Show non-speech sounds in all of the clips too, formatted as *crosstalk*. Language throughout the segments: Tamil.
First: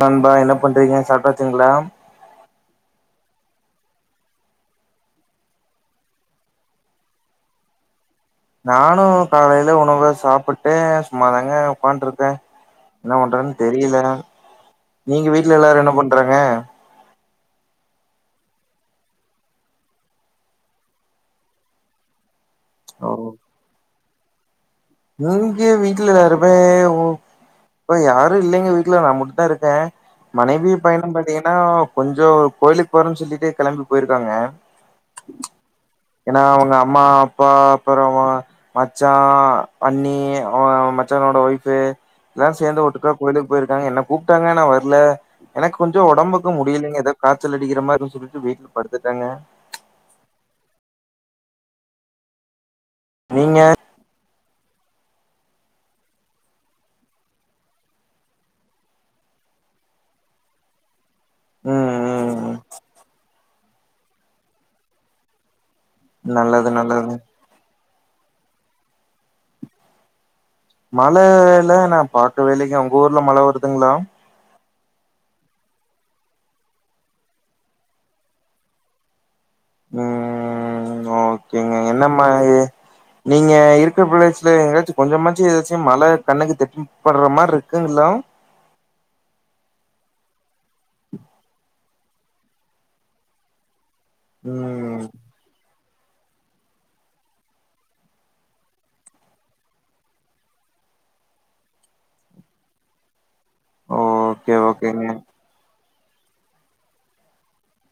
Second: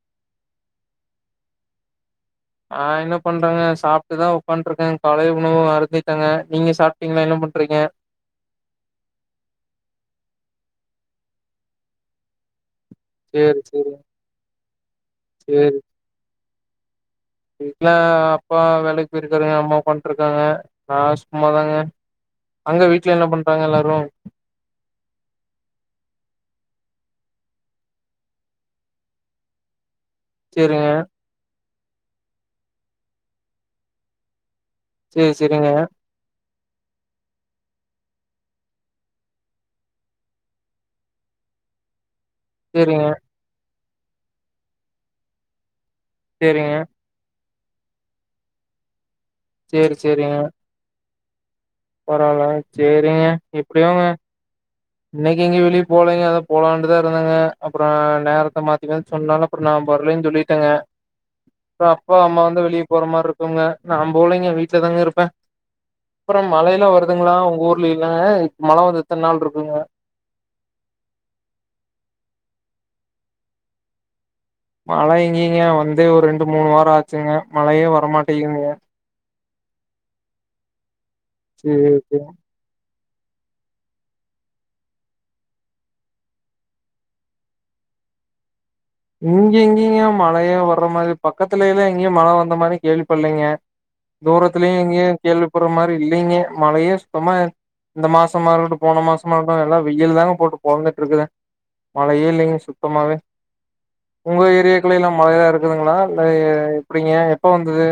நண்பா என்ன பண்றீங்க சாப்டாச்சுங்களா நா என்ன பண்றேங்க சாப்ட்டுதா உட்காண்ட்ருக்கே காலை உணவு அருந்திட்டேங்க நீங்க சாப்ட்டீங்களா என்ன பண்றீங்க நானு காலைல உணவ சாப்பிட்டே சும்மாதாங்க உட்காண்ட்டுருக்கே என்ன பண்றதுன்னு சேரி சேரி தெரியல நீங்க வீட்டுல எல்லாரு என்ன பண்றாங்க வீட்டுல அப்பா வேலைக்கு போயிருக்காருங்க அம்மா படுத்ருக்காங்க நா சும்மாதாங்க அங்க ஓ வீட்டு்ல என்ன பண்றாங்க எல்லாரு இங்க வீட்டுல எல்லாருமே ஓ இப்ப யாரு இல்லைங்க வீட்டுல நா மட்டுந்தான் இருக்கே மனைவியு சேரிங்க பையனு பா்த்தீங்கன்னா கொஞ்சம் கோயிலுக்கு போறேன்னு சொல்லிட்டு கெளம்பி போயிருக்காங்க சேரி சேரிங்க ஏன்னா அவங்க அம்மா அப்பா அப்பறமா மச்சா அண்ணி அவ மச்சானோட ஒய்ஃபு எல்லாரு சேந்து சேரிங்க ஒட்டுக்க கோயிலுக்கு போயிருக்காங்க என்ன கூப்ட்டாங்க நா வரல எனக்கு கொஞ்சோ ஒடம்புக்கு சேரிங்க முடியிலங்க எத காச்சல் அடிக்கரமானு சொல்லிட்டு வீட்ல படுத்துட்டேங்க சேரி சேரிங்க பரவால சேரிங்க நீங்க எப்டியோங்க *inaudible* இன்னைக்கு எங்க வெளிய போலைங்க அதா போலாண்டுதா இருந்தேங்க அப்பறம் நேரத்த மாத்தி மாத்தி சொன்னால அப்பற நா வரலன் சொல்லிட்டேங்க ம் அப்பா ம் அம்மா ம் வந்து வெளிய போற மாரி இருக்குங்க நா போலைங்க வீட்ல தாங்க இருப்பே நல்லது மழைல்லா நல்லது வருதுங்களா உங்க ஊர்லல்ல மழ வந்து எத்ன நாள் இருக்குங்க மழ இல நா பாக்கவேலிங்க உங்க ஊர்ல மழ வருதுங்ளா மழ எங்கீங்க வந்தே ஒரு ரெண்டு மூணு வார ஆச்சுங்க மழையே வரமாட்டேங்துக ம் ஓகேங்க சேரி என்ன ஓகே *unintelligible* நீங்க இருக்க ப்ளேஸ்ல எங்காச்சு கொஞ்சமாச்சு ஏதாச்சு மழ கண்ணுக்கு தென் பட்ற மாரி இருக்குங்ளா இங்க எங்கேங்க மழையே வர்ற மாரி பக்கத்துலல்லா எங்கேயு மழ வந்த மாரி கேள்வி பட்லேங்க *inaudible* தூரத்துலயு ம் எங்கயு கேள்விப்படற மாரி இல்லைங்க மழையே சுத்தமா இந்த மாசமா இருக்கட்டு போன மாசமாட்டு எல்லா வெயில் தாங்க போட்டு பொளந்துட்டு இருக்குது மழயே இல்லைங்க சுத்தமாவே உங்க ஓகே, ஓகேங்க. ஏரியாக்குள்ளேயல்லா மழயா இருக்குதுங்ளா இல்ல எ எப்டி ஏ எப்ப வந்தது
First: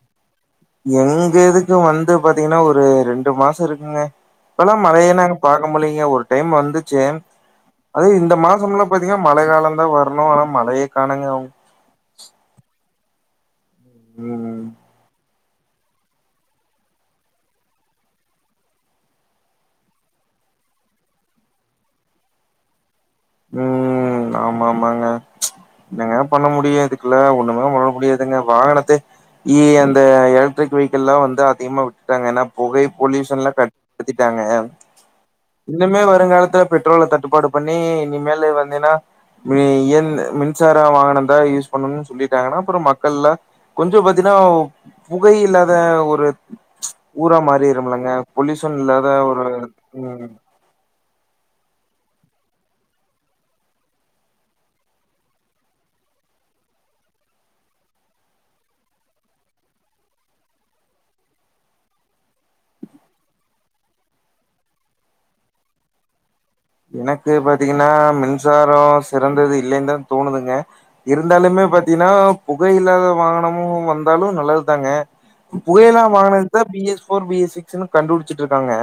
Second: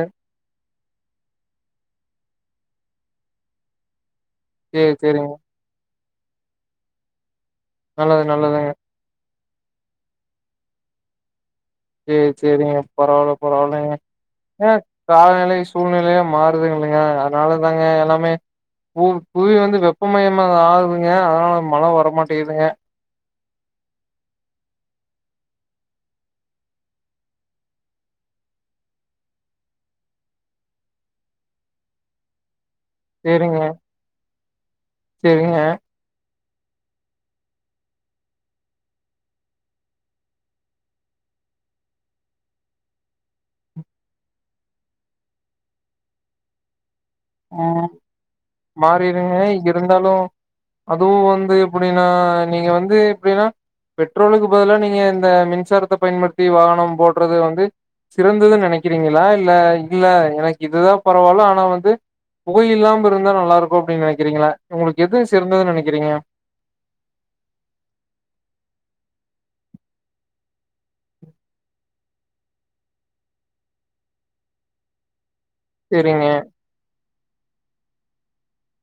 எங்க இதுக்கு வந்து பாத்தீங்ன்னா ஒரு ரெண்டு மாச இருக்குங்க இப்பல்லா சேரி மழயே சேரிங்க நாங்க பொம்பளைங்க ஒரு டைம் வந்துச்சு அதே நல்லது இந்த நல்லதுங்க மாசம்ல ப்ப பாத்தீங்னா மழ காலம்தா வரணு ஆனா மழயே காணுங்க அவங் சேரி சேரிங்க பரவால்ல பரவால்லங்க ம், ஏ காலநிலை சூழ்நிலையே மாறுதுங்ல்லைங்க அதனால தாங்க எல்லாமே பூ புவி வந்து வெப்பமயமா ஆவுதுங்க அதனால மழ வரமாட்டேகுதுங்க ம் ஆமா ஆமாங்க என்னங்க பண்ண முடியதுக்குல்ல ஒண்ணுமே பண்ண முடியாதுங்க வாகனத்தே இ அந்த எலக்ட்ரிக் வெஹைகல்லா வந்து அதிகமா விட்டாங்க ஏன்னா புகை பொல்யூஷன்ல சேரிங்க கட்பத்திட்டாங்க சேரிங்க இனிமே வருங்காலத்துல பெட்ரோல தட்டுப்பாடு பண்ணி இனிமேலு வந்தீன்னா என் மின்சார வாகன தா யூஸ் பண்ணணுனு சொல்லிட்டாங்ன்னா அப்பற மக்கள்லா கொஞ்சோ பாத்தீன்னா புகை இல்லாத ஒரு ஊரா ம் மாறிரும்லங்க பொல்யூசன் இல்லாத மாறிடுங்க ஒரு இருந்தாலு ம் அதுவு வந்து எப்டின்னா நீங்க வந்து எப்டின்னா பெட்ரோலுக்கு பதில நீங்க இந்த மின்சாரத்த பயன்படுத்தி வாகன ஓட்டுறது வந்து சிறந்ததுனு நெனைக்கிறீங்களா இல்ல இல்ல எனக்கு இதுதா பரவால்ல ஆனா வந்து புகை இல்லாம இருந்தா நல்லா இருக்கு அப்டின்னு நெனைக்கிறீங்களா உங்ளுக்கு எது சிறந்ததுன்னு நெனைக்கிறீங்க எனக்கு பாத்தீங்கன்னா மின்சார சிறந்தது இல்லேன்தா தோணுதுங்க இருந்தாலுமே பாத்தீங்கன்னா புகை இல்லாத வாகனமு வந்தாலு நல்லதுதாங்க புகயில்லா சேரிங்க வாகனத்துதா B S four B S சிக்ஸ்ன்னு கண்டுபிடிச்சுட்டு இருக்காங்க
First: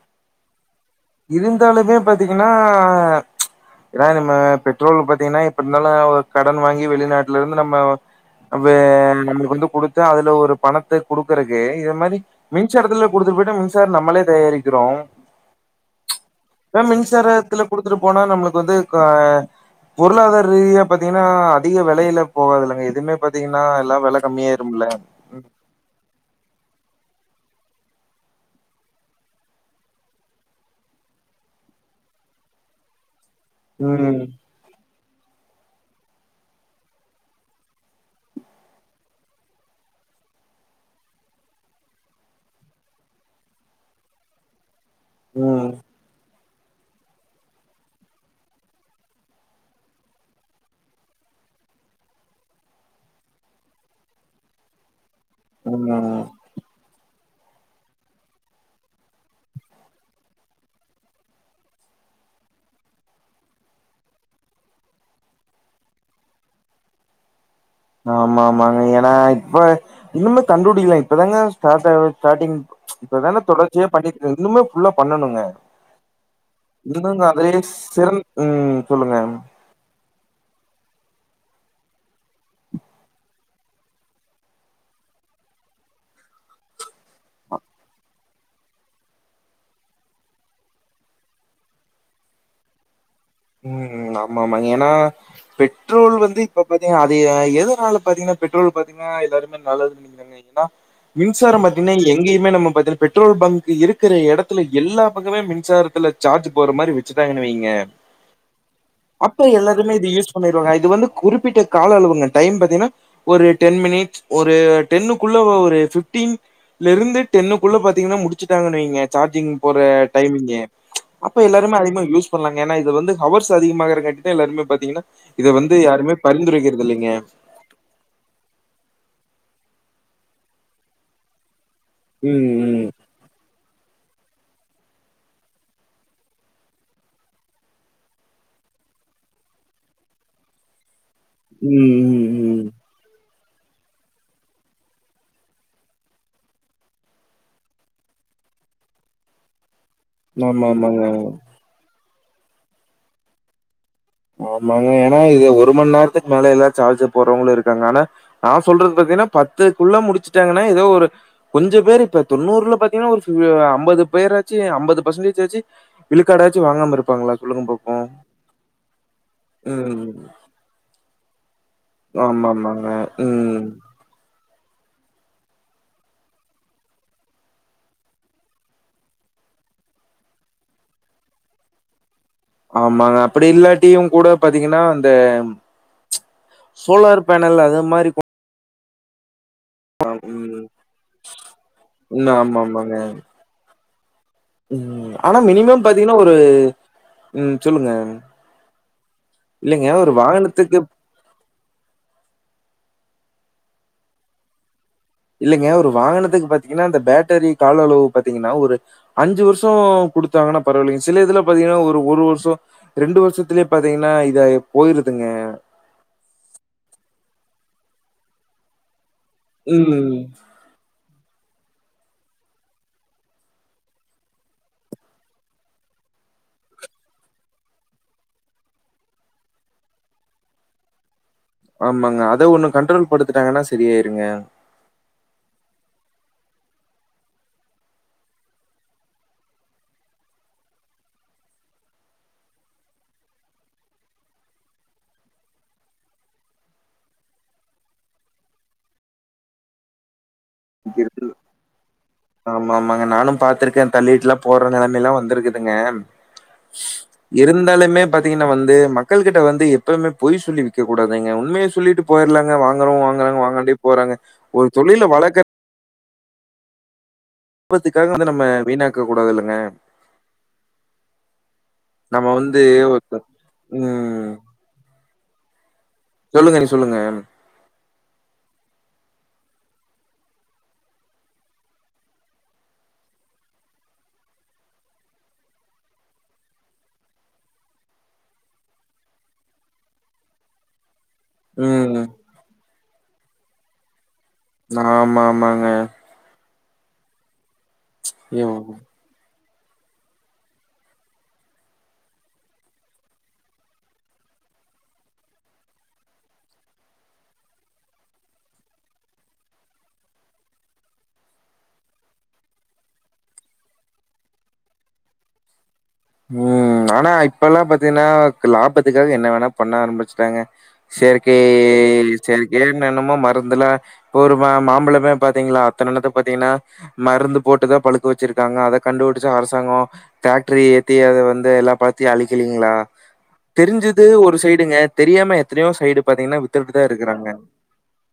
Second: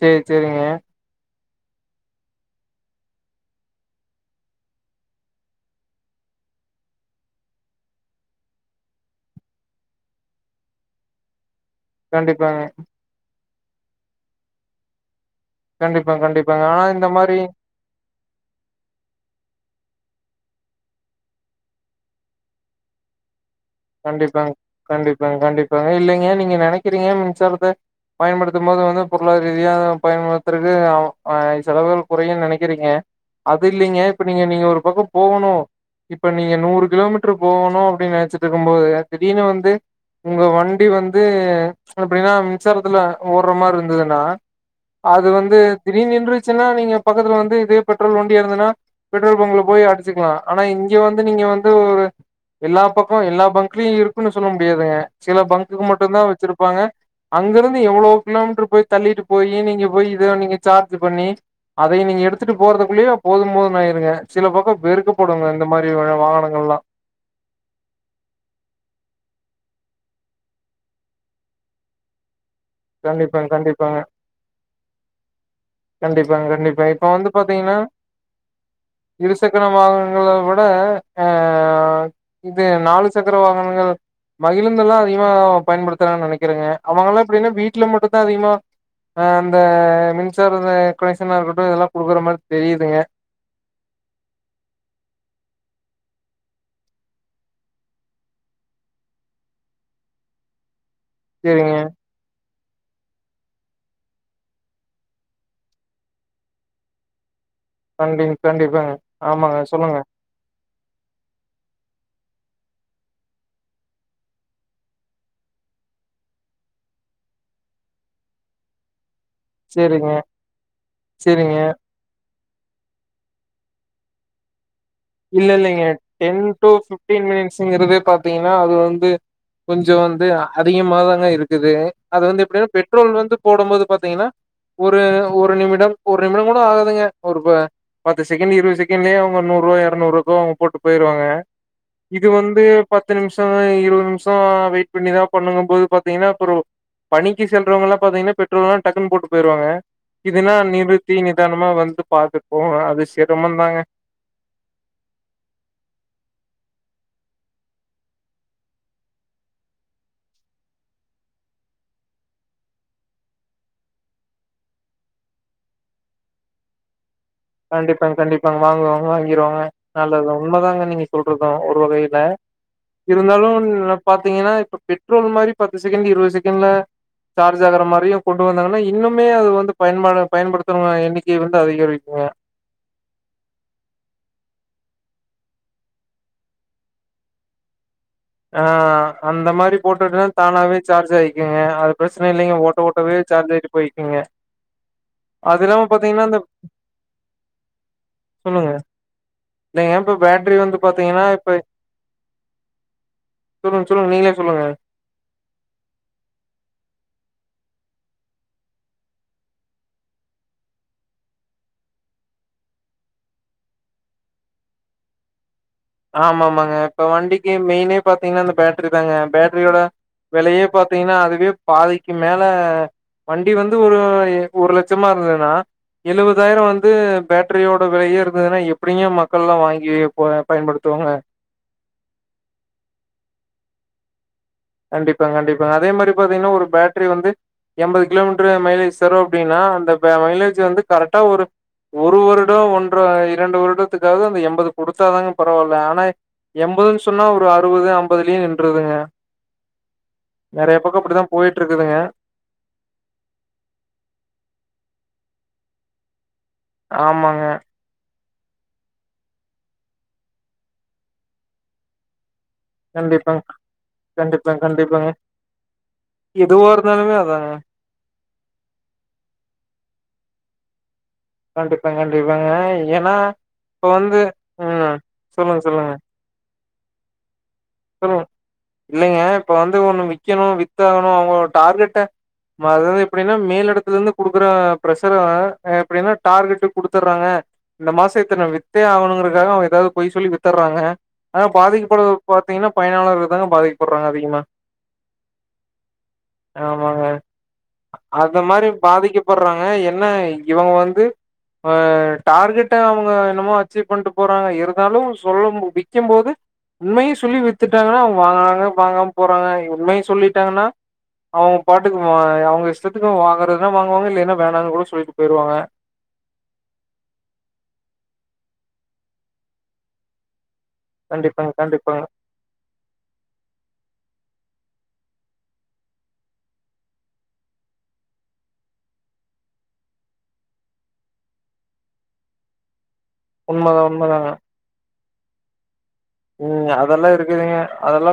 சேரி சேரிங்க இருந்தாலுமே பாத்தீங்கன்னா ஏன்னா நம்ம பெட்ரோலு பாத்தீங்கன்னா இப்ப இருந்தாலு கடன் வாங்கி வெளிநாட்டுல இருந்து நம்ம அப்ப நம்மளுக்கு வந்து குடுத்த அதுல ஒரு பணத்த குடுக்குறக்கு இந்த மாரி கண்டிப்பாங்க மின்சாரத்துல கொடுத்துட்டு போய்ட்ட மின்சாரம் நம்மளே தயாரிக்கிறோ கண்டிப்பா கண்டிப்பாங்க ஆனா இந்த மாரி ல குடுத்துட்டு போனா நம்ளுக்கு வந்து கா பொருளாதார ரீதியா பாத்தீங்கன்னா அதிக வெலைல போகாதில்லங்க எதுமே ப்ப பாத்தீங்கன்னா எல்லா வெல கம்மியாய்ரும்ல அ கண்டிப்பாங்க இல்லிங்க நீங்க நெனைக்கிறீங்க மின்சாரத்த பயன்படுத்தும் போது வந்து பொருளாதார ரீதியா பயன்படுத்துறது அவ் செலவுகள் கொறையுன் நெனைக்கிறீங்க அது இல்லிங்க ம் இப்ப நீங்க நீங்க ஒரு பக்க போகணு இப்ப நீங்க நூறு கிலோமீட்டர் போகணு அப்டின் நெனைச்சிட்டுருக்கும்போது திடீர்னு வந்து உங்க வண்டி வந்து எப்டின்னா மின்சாரத்துல ஓட்ற மாரி இருந்ததுன்னா அது வந்து ம் திடீர்னு நின்றுச்சின்னா நீங்க பக்கத்துல வந்து இதே பெட்ரோல் வண்டியா இருந்ததுன்னா பெட்ரோல் பங்க்ல போய் அடிச்சுக்கலா ஆனா இங்க வந்து நீங்க வந்து ஒரு எல்லா பக் கோ எல்லா பங்க்லயு இருக்குன்னு சொல்ல முடியாதுங்க சில பங்குக்கு ம் மட்டுதா வச்சிருப்பாங்க அங்கருந்து எவ்ளோ கிலோமீட்டரு போய் தள்ளிட்டுப்போயி நீங்க போய் இதோ நீங்க சார்ஜ் பண்ணி அதை நீங்க எடுத்துட்டு போறதுக்குள்ளயே போது போது ஆயிருங்க சில பக்க வெறுக்கப்படுங்க இந்த மாரி வ வாகனங்கள்லா ஆமா ஆமாங்க ஏன்னா இப்ப இன்னுமே கண்டுப்புடிக்கலங்க இப்பதாங்க ஸ்டார்ட்டாகுது ஸ்டார்டிங் இப்பதான கண்டிப்பாங்க தொடர்ச்சியா கண்டிப்பாங்க பண்ணிட்டு இன்னுமே ஃபுல்லா பண்ணணுங்க கண்டிப்பாங்க கண்டிப்பா இப்ப இங்கதாங்க வந்து அதுயே சேம் ம் சொல்லுங்க பிற வாகனங்கள விட ஆ இது நாலு சக்கர வாகனங்கள் மகிழுந்தெல்லா அதிகமா பயன்படுத்றான் நெனைக்கிறேங்க அவங்கல்லா எப்டின்னா வீட்ல மட்டுதா அதிகமா ஆ அந்த மின்சார இந்த கனெக்ஷனா இருக்கட்டு இதெல்லா குடுக்குற மாரி தெரிதுங்க ம் ம் ஆமா ஆமா ஏன்னா பெட்ரோல் வந்து இப்ப பாத்தீங்கான்னா அது எ எதனால பாத்தீங்கன்னா பெட்ரோல் பாத்தீங்கன்னா எல்லாருமே நல்லதுன்னு *inaudible* ப்ப மின்சார சேரிங்க பாத்திங்னா இப்ப எங்கயுமே நம்ம பாத்திங்கன்னா பெட்ரோல் பங்க் இருக்கிற எடத்துல எல்லா பக்கமே மின்சாரத்துல சார்ஜ் போட்ற மாரி வச்சுடாங்கனு வைங்க கண்டிங் கண்டிப்பாங்க அப்ப ஆமாங்க எல்லாத்திலயுமே சொல்லுங்க இது யூஸ் பண்ணிருவாங்க இது வந்து குறிப்பிட்ட கால அளவுங்க டைம் பாத்தீங்கன்னா ஒரு டென் மினிட்ஸ் ஒரு டென்னுக்குள்ள ஒரு ஃபிஃப்டீன் லருந்து டென்னுக்குள்ள பாத்தீங்கன்னா முடிச்சுட்டாங்கன்னு வைங்க சார்ஜிங் ஒரு சேரிங்க டைமிங்கு அப்ப சேரிங்க எல்லாருமே அதிகமா யூஸ் பண்லாங்க ஏன்னா இது வந்து ஹவர்ஸ் அதிகமாகுறக்காட்டிதா எல்லாருமே பாத்தீங்கன்னா இல்ல இத வந்து யாருமே பரிந்துரைக்கிறது இல்லைங்க ஸ்ங்கிறதே பாத்தீங்கன்னா அது வந்து கொஞ்சோ வந்து அதிகமாதாங்க இருக்குது அது வந்து ம், எப்டின்னா ம். பெட்ரோல் வந்து போடும் போது பாத்தீங்கன்னா ஒரு ஒரு நிமிடம் ஒரு நிமிடம் கூட ஆகாதுங்க ஒரு ப பத்து செகண்ட் இருவது செகண்ட்லே அவங்க நூருவா கேப் எரநூறுக்கு அவங்க போட்டு போயிருவாங்க ம், இது ம், வந்து ம். பத்து நிம்ஷோ இருவது நிம்ஷோ வெயிட் பண்ணிதா பண்ணனும்போது பாத்தீங்ன்னா அப்றோ பணிக்கு செல்றவங்கெல்லா பாத்தீங்கன்னா பெட்ரோல்லா டக்குன் போட்டு போயிருவாங்க இதுனா ஆமாமாங்க. நிறுத்தி நிதான மா வந்து பாத்துட் போவாங்க அது சிரமந்தாங்க ஆமாங்க ஏனா இது ஒரு மண் நேரத்துக் மேலயெல்லா சார்ஜு போட்றவங்களு இருக்காங்க ஆனா நா சொல்றது பாத்தீங்னா பத்துக்குள்ள முடிச்சுட்டாங்கன்னா எதோ ஒரு கொஞ்ச பேர் இப்ப தொண்ணூர்ல பாத்தீங்னா ஒரு ஃபி அ அம்பது பேராச்சு அம்பது பர்சன்டேஜ் ஆச்சு விழுக்காடாச்சு வாங்காம இருப்பாங்ளா கண்டிப்பாங்க கண்டிப்பாங்க வாங்குறவங்க வாங்கிருவாங்க ம். நல்லதுதா உண்மதாங்க நீங்க சொல்றது ஒரு வகைல ஆமாமாங்க. இருந்தாலு ம். நப் பாத்தீங்கன்னா இப்ப பெட்ரோல் மாரி பத்து செகண்ட் இருவது செகண்ட்ல சார்ஜ் ஆகுற மாரியு கொண்டு வந்தாங்கன்னா இன்னுமே அது வந்து பயன்படா பயன்படுத்துறவங்க எண்ணிக்கை வந்து அதிகரிக்குங்க ஆமாங்க அப்பிடியில்லாட்டியு கூட பாத்தீங்கன்னா அந்த சோலார் பேனல் அது மாரி கொ ஆ அந்த மாரி போட்டுட்னா ம். தானாவே சார்ஜ் ஆய்க்குங்க அது பிரஸ்சன ம். இல்லைங்க ஓட்ட ஆமாமாங்க. ஓட்டவே சார்ஜ் ஆய்ட்டு போய்க்குங்க ம் ஆனா அது மினிமம் இல்லாம பாத்தீங்ன்னா பாத்தீங்கன்னா ஒரு இந்த ம் சொல்லுங்க இந்த இ இல்லங்க எம் டூ ஒரு பேட்ரி வந்து வாகனத்துக்கு பாத்தீங்கன்னா இப்ப சொல்லுங் சொல்லுங்க நீங்ளே சொல்லுங்க இல்லங்க ஒரு வாகனத்துக்கு பாத்தீங்கன்னா அந்த பேட்டரி கால அளவு பாத்தீங்கன்னா ஒரு அஞ்சு வர்ஷோ குடுத்தாங்கன்னா பரவால்லிங்க சில இதுல பாத்தீங்கனா ஒரு ஒரு வர்ஷோ ரெண்டு வர்ஷத்துலே பாத்தீங்கன்னா இதாயி போயிருதுங்க ஆமா ஆமாங்க இப்ப வண்டிக்கு மெய்னே பாத்தீங்னா அந்த பேட்ரி தாங்க பேட்ரியோட ம். வெலையே பாத் தீங்ன்னா அதுவே பாதிக்கு மேல வண்டி வந்து ஒரு எ ஒரு லட்சமா இருந்துதுனா எழுவதாய்ரோ வந்து பேட்ரியோட விலையே இருந்துதுனா எப்டிங்க மக்கள்ல்லா வாங்கி ப பயன்படுத்துவாங்க ஆமாங்க அத ஒன்னு கண்ட்ரோல் படுத்துட்டாங்கன்னா சரியாய்ருங்க கண்டிப்பாங் கண்டிப்பாங்க அதே மாரி பாத்தீங்னா ஒரு பேட்ரி வந்து எம்பது கிலோமீட்ரு மைலேஜ் தரு அப்டீனா அந்த ப மைலேஜு வந்து கரெக்ட்டா ஒரு ஒரு வருடோ ஒன்ற இரண்டு வருடத்துக்காவ்து அந்த எம்பது குடுத்தாதாங்க பரவால்ல ஆனா எம்பதுன் சொன்னா ஒரு அறுவது அம்பதுலயே நின்றுதுங்க நெறையா பக்கோ அப்டிதா போய்ட்ருக்குதுங்க ஆமா ஆமாங்க நானு பாத்துருக்க தள்ளீட்லா போற நெலமைலா வந்திருக்குதுங்க ஆமாங்க. இருந்தாலுமே பாத்தீங்கன்னா வந்து மக்கள்கிட்ட வந்து எப்பவ்மே பொய் சொல்லி விக்கக் கூடாதுங்க உண்மைய சொல்லீட்டு போயர்லாங்க வாங் கறவ்ங்க வாங்கறாங்க கண்டிப்பாங்க, வாங்காட்டி போறாங்க கண்டிப்பாங்க, ஒரு தொழில கண்டிப்பாங்க. வளக்க எதுவா இருந்தாலுமே அதாங்க உற்பத்திக்காக வந்து நம்ம வீணாக்கக் கூடாதுல்லங்க கண்டிப்பாங் நம்ம கண்டிப்பாங்க வந்து ஏனா இப்ப வந்து ம் ம் சொல்லுங் சொல்லுங்க சொல்லுங்க நீ சொல்லுங்க ம் சொல்லுங் இல்லைங்க இப்ப வந்து ஒன்னு விக்கணு வித்தாகணு அவுங்களோட டார்கெட்ட ம் அதாவ்து எப்டின்னா மேல் எடத்துலர்ந்து குடுக்கற ப்ரெஷர எப்டினா டார்கெட்டுக் குடுத்தர்றாங்க இந்த மாசோ இத்தன வித்தே ஆகணுங்கறக்காக அவங் எதாவ்து பொய் சொல்லி வித்தர்றாங்க ஆனா ம் பாதிக்கப்பட்றது பாத்தீங்கன்னா பயனாளர்கள் தாங்க பாதிக்ப்பட்றாங்க அதிகமா ந ஆமா ஆமாங்க ஆமாங்க அத ஐயோ மாரி பாதிக்கப் கூப்பட்றாங்க என்ன இவங்க வந்து அ டார்கெட்ட அவுங்க என்னமோ அச்சீவ் பண்ட்டு போறாங்க இருந்தாலு சொல்லம் விக்கம் போது உண்மைய சொல்லி வித்துட்டாங்கனா அவுங் வாங்கறாங்க வாங்காம போறாங்க உண்மைய சொல்லீட்டாங்கன்னா அவங்க பாட்டுக்கு அ அவுங்க இஷ்டத்துக்கு வாங்கறதுனா வாங்குவாங்க இல்லைன்னா வேணானுகூட சொல்லீட்டு போயிருவாங்க ம் ஆனா இப்பல்லா பாத்தீங்கன்னா லாபத்துக்காக என்ன வேணா பண்ண ஆரம்பிச்சுட்டாங்க செயற்கை கண்டிப்பாங்க கண்டிப்பாங்க. செயற்கையே என்ன என்னமோ மருந்துல இப்ப ஒரு மா மாம்பழமே பாத்தீங்களா அத்தனனெத்த பாத்தீங்கன்னா மருந்து போட்டுதா பழுக்க வெச்சிருக்காங்க அத கண்டுபிடிச்ச அரசாங்கம் ஃபேக்ட்ரி த்து அத வந்து எல்லா பழத்தியு அழிக்கலீங்ளா உண்மதா தெரிஞ்சது உண்மதாங்க. ஒரு சைடுங்க தெரியாம எத் தனையோ சைடு பாத்தீங்கன்னா வித்துட்டுதா இருக்காங்க அ அதெல்லா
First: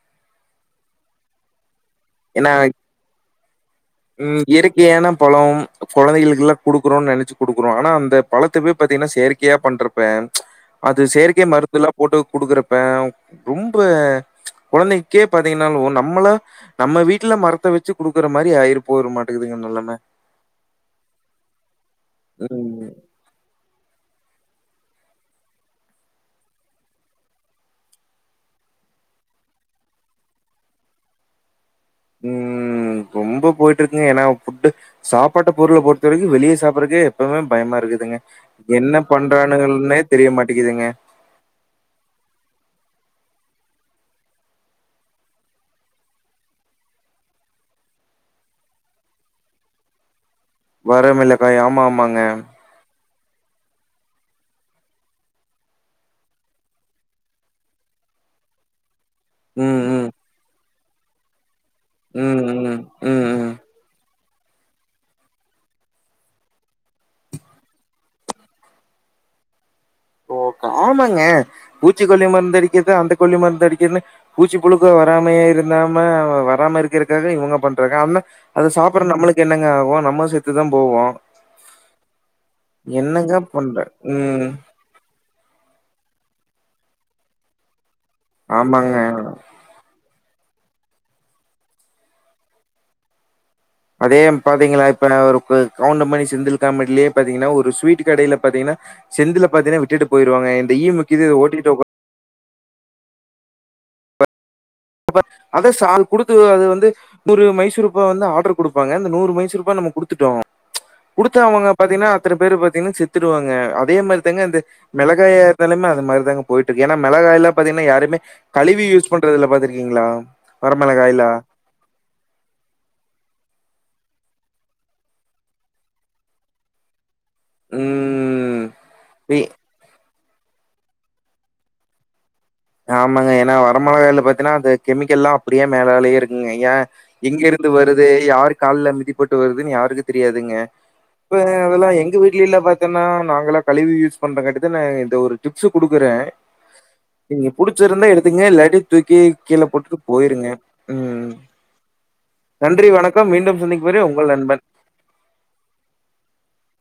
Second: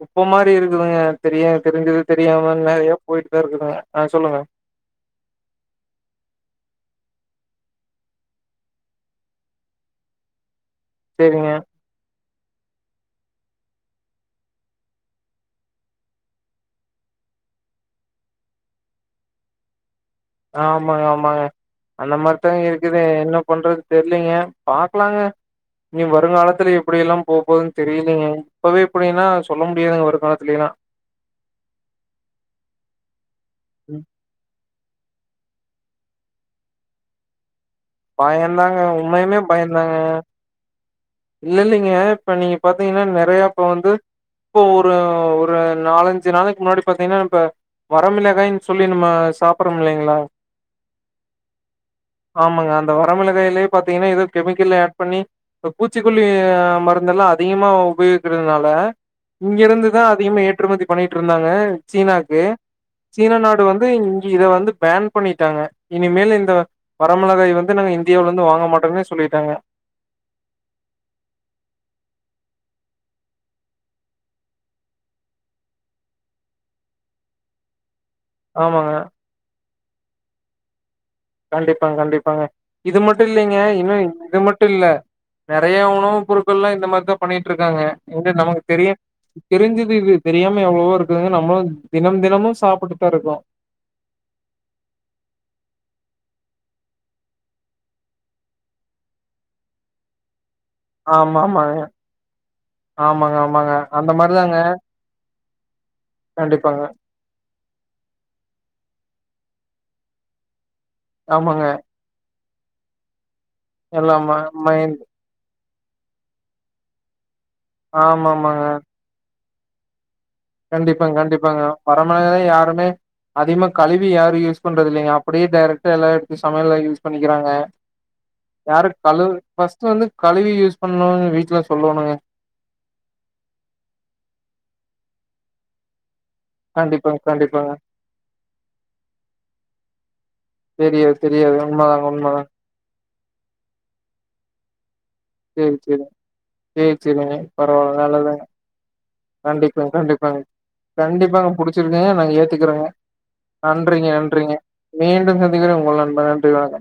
குப்ப மாரி இருக்குதுங்க தெரியா தெரிஞ்சது தெரியாம ஏன்னா நெறையா போயிட்டுதா இருக்குதுங்க அ சொல்லுங்க யான பழோம் கொழந்தைகளுக்கெல்லா குடுக்கறோன் நெனச்சு குடுக்கறோ ஆனா அந்த பழத்தவே பாத்தீங்கன்னா செயற் கையா பண்றப்ப அது செயற்கை சரிங்க. மருந்துல போட்டு குடுக்குறப்ப ரொம்ப கொழந்தைக்கே பாத்தீங்கன்னாலு நம்மளா நம்ம வீட்ல மரத்த வச்சு குடுக்கற மாரி ஆயிரு போயிரு மாட்டுங்குதுங்க நெலம ஆமாங்க ஆமாங்க அந்த மார்தாங்க ம் இருக்குது என்ன பண்றது தெர்லைங்க பாக்கலாங்க இனி வருங்காலத்துல எப்பிடி எல்லா போபோதுன் தெரிலைங்க இப்பவே இப்பிடின்னா சொல்ல முடியாதுங்க வருங்காலத்துலேல்லா ம் ரொம்ப போயிட்டு ம் இருக்குங்க ஏன்னா ஃபுட்டு் சாப்பாட்ட பொருள பொறுத்த வரைக்கு வெளிய சாப்பட்றக்கே எப்பமே பயமா இருக்குது துங்க பயந்தாங்க என்ன உண்மையுமே பயந்தாங்க. பண்றானுகள்னே தெரிய மாட்டேக்குதுங்க இல்ல இல்லேங்க இப்ப நீங்க பாத்தீங்கன்னா நெறைய இப்ப வந்து இப்போ ஒரு ஒரு நாலஞ்சி நாளைக்கு முன்னாடி பாத்தீங்கன்னா இப்ப வரமிளகாயின்னு சொல்லி நம்ம சாப்ரோமில்லைங்ளா வரமிளகாய் ஆமா ஆமாங்க இந்த வரமிளகாய்யிலே பாத்தீங்கன்னா எதோ கெமிக்கல் ஆட் பண்ணி இப்ப பூச்சிக்கொல்லி மருந்தெல்லா அதிகமா உபயோகிக்கிறனால ம் இங்கருந்துதா ம் அதிகமா ஏற்றுமதி பண்ணிட்டு இருந்தாங்க சீனாக்கு ம் ம் ம் சீன ம் நாடு வந்து இங்க இத வந்து பேன் பண்ணிட்டாங்க இனிமேல் இந்த வரமிளகாய் வந்து நாங்க இந்தியாவுலருந்து வாங்க மாட்டோங்கன்னே சொல்லிட்டாங்க ஓ காமாங்க பூச்சிக்கொல்லி மருந்து அடிக்கிறது அந்த கொல்லி மருந்து அடிக்கன்னு பூச்சி புழுக்க வராமையே இருந்தாம வராம இருக்கிறதுக்காக இவங்க பண்றாங்க அம்ம அத ஆமாங்க சாப்ற நம்மளுக்கு என்னங்க ஆகு நம்ம செத்துதா போவோ கண்டிப்பாங்க கண்டிப்பாங்க இது மட்டு என்னங்க இல்லைங்க பண்ற இன்னு இது ம் மட்டு இல்ல நறைய உணவு பொருட்கள் எல்லா இந்த மாறிதா பண்ணிட்டு இருக்காங்க இந்து நமக்கு தெரியு ஆமாங்க தெரிஞ்சுது இது தெரியாம எவ்ளவோ இருக்குதுங்க நம்மளு தினம் தினமு சாப்புட்டு தா இருக்கோ அதே பாத்தீங்களா இப்ப ஒரு குவ கவுண்ட மணி செந்தில் காமெடிலே பாத்தீங்கன்னா ஒரு ஸ்வீட் கடேல பாத்தீங்கன்னா செந்தில பாத்தேனா விட்டுட்டு போயிடுவாங்க இந்த ஈவு ஆமா ஆமாங்க ஆமாங்க ஆமாங்க அந்த மாறி தாங்க அப்ப அத சால் குடுக்குது அது வந்து நூறு மைசூர்பா வந்து ஆர்டர் குடுப்பாங்க இந்த நூறு மைசூர்பா நம்ம குடுத்துட்டோ குடுத்த ஆமாங்க அவங்க பாத்தீங்கனா இத்தன பேர் பாத்தீங்கனா செத்துருவாங்க அதே மாறி எல்லாம தாங்க இந்த மைண்ட் மிளகாய நெலம அது மாறிதா போயிட்டு இருக்கு ஏனா மிளகாயல்லா பாத்தீங்கனா யாரும ஆமாமாங்க கழிவி யூஸ் பண்றது இல்ல பாத்திருக்கீங்ளா கண்டிப்பா கண்டிப்பாங்க பரமலேதே யாருமே அதிகமா கழுவி யாரு யூஸ் பண்றது இல்லங்க அப்டியே டரெக்டா எல்லா எடுத்து சமையல்ல யூஸ் பண்ணிக்கிறாங்க ம். யாரு கழு வி ஃபர்ஸ்டு வந்து கழுவி யூஸ் பண்ணுன்னு வீட்ல சொல்லுவானுங்க ஆமாங்க ஏனா வர மொளகாய்ல பாத்தீனா அது கெமிக்கல்லா அப்டியே மேலாலேயே இருக் இங்க ஏ கண்டிப்பாங்க எங்க இருந்து கண்டிப்பாங்க வருது யாரு கால்ல மிதிப்பட்டு வருதுன்னு யாருக்கு தெரியாதுங்க தெரியாது இப்ப தெரியாது அதெல்லா உண்மதாங்க எங்க வீட்ல உண்மதாங்க இல்லலே பாத்தன்னா நாங்கெல்லா கழிவி யூஸ் பண்றங்காட்டிதான இந்த ஒரு டிப்ஸு சேரி சேரி குடுக்குறேன். சேர் செரிங்க நீங்க பரவாயில்ல புடிச்சிருந்தா எடுத்துங்க நல்லதுதாங்க இல்லாட்டி தூக்கி கீழ கண்டிப்பா போட்டுட்டு கண்டிப்பா போயிருங்க. ம். கண்டிப்பாங்க புடிச் சிருக்குங்க நாங்க ஏத்துக்கிறங்க நன்றி, வணக்கம். மீண்டும் சந்திக்கும் வரை நன்றிங்க உங்கள் நண்பன். நன்றிங்க மீண்டும் சிந்திக்கிறே உங்கள் நண்பன் நன்றி வணக்கோ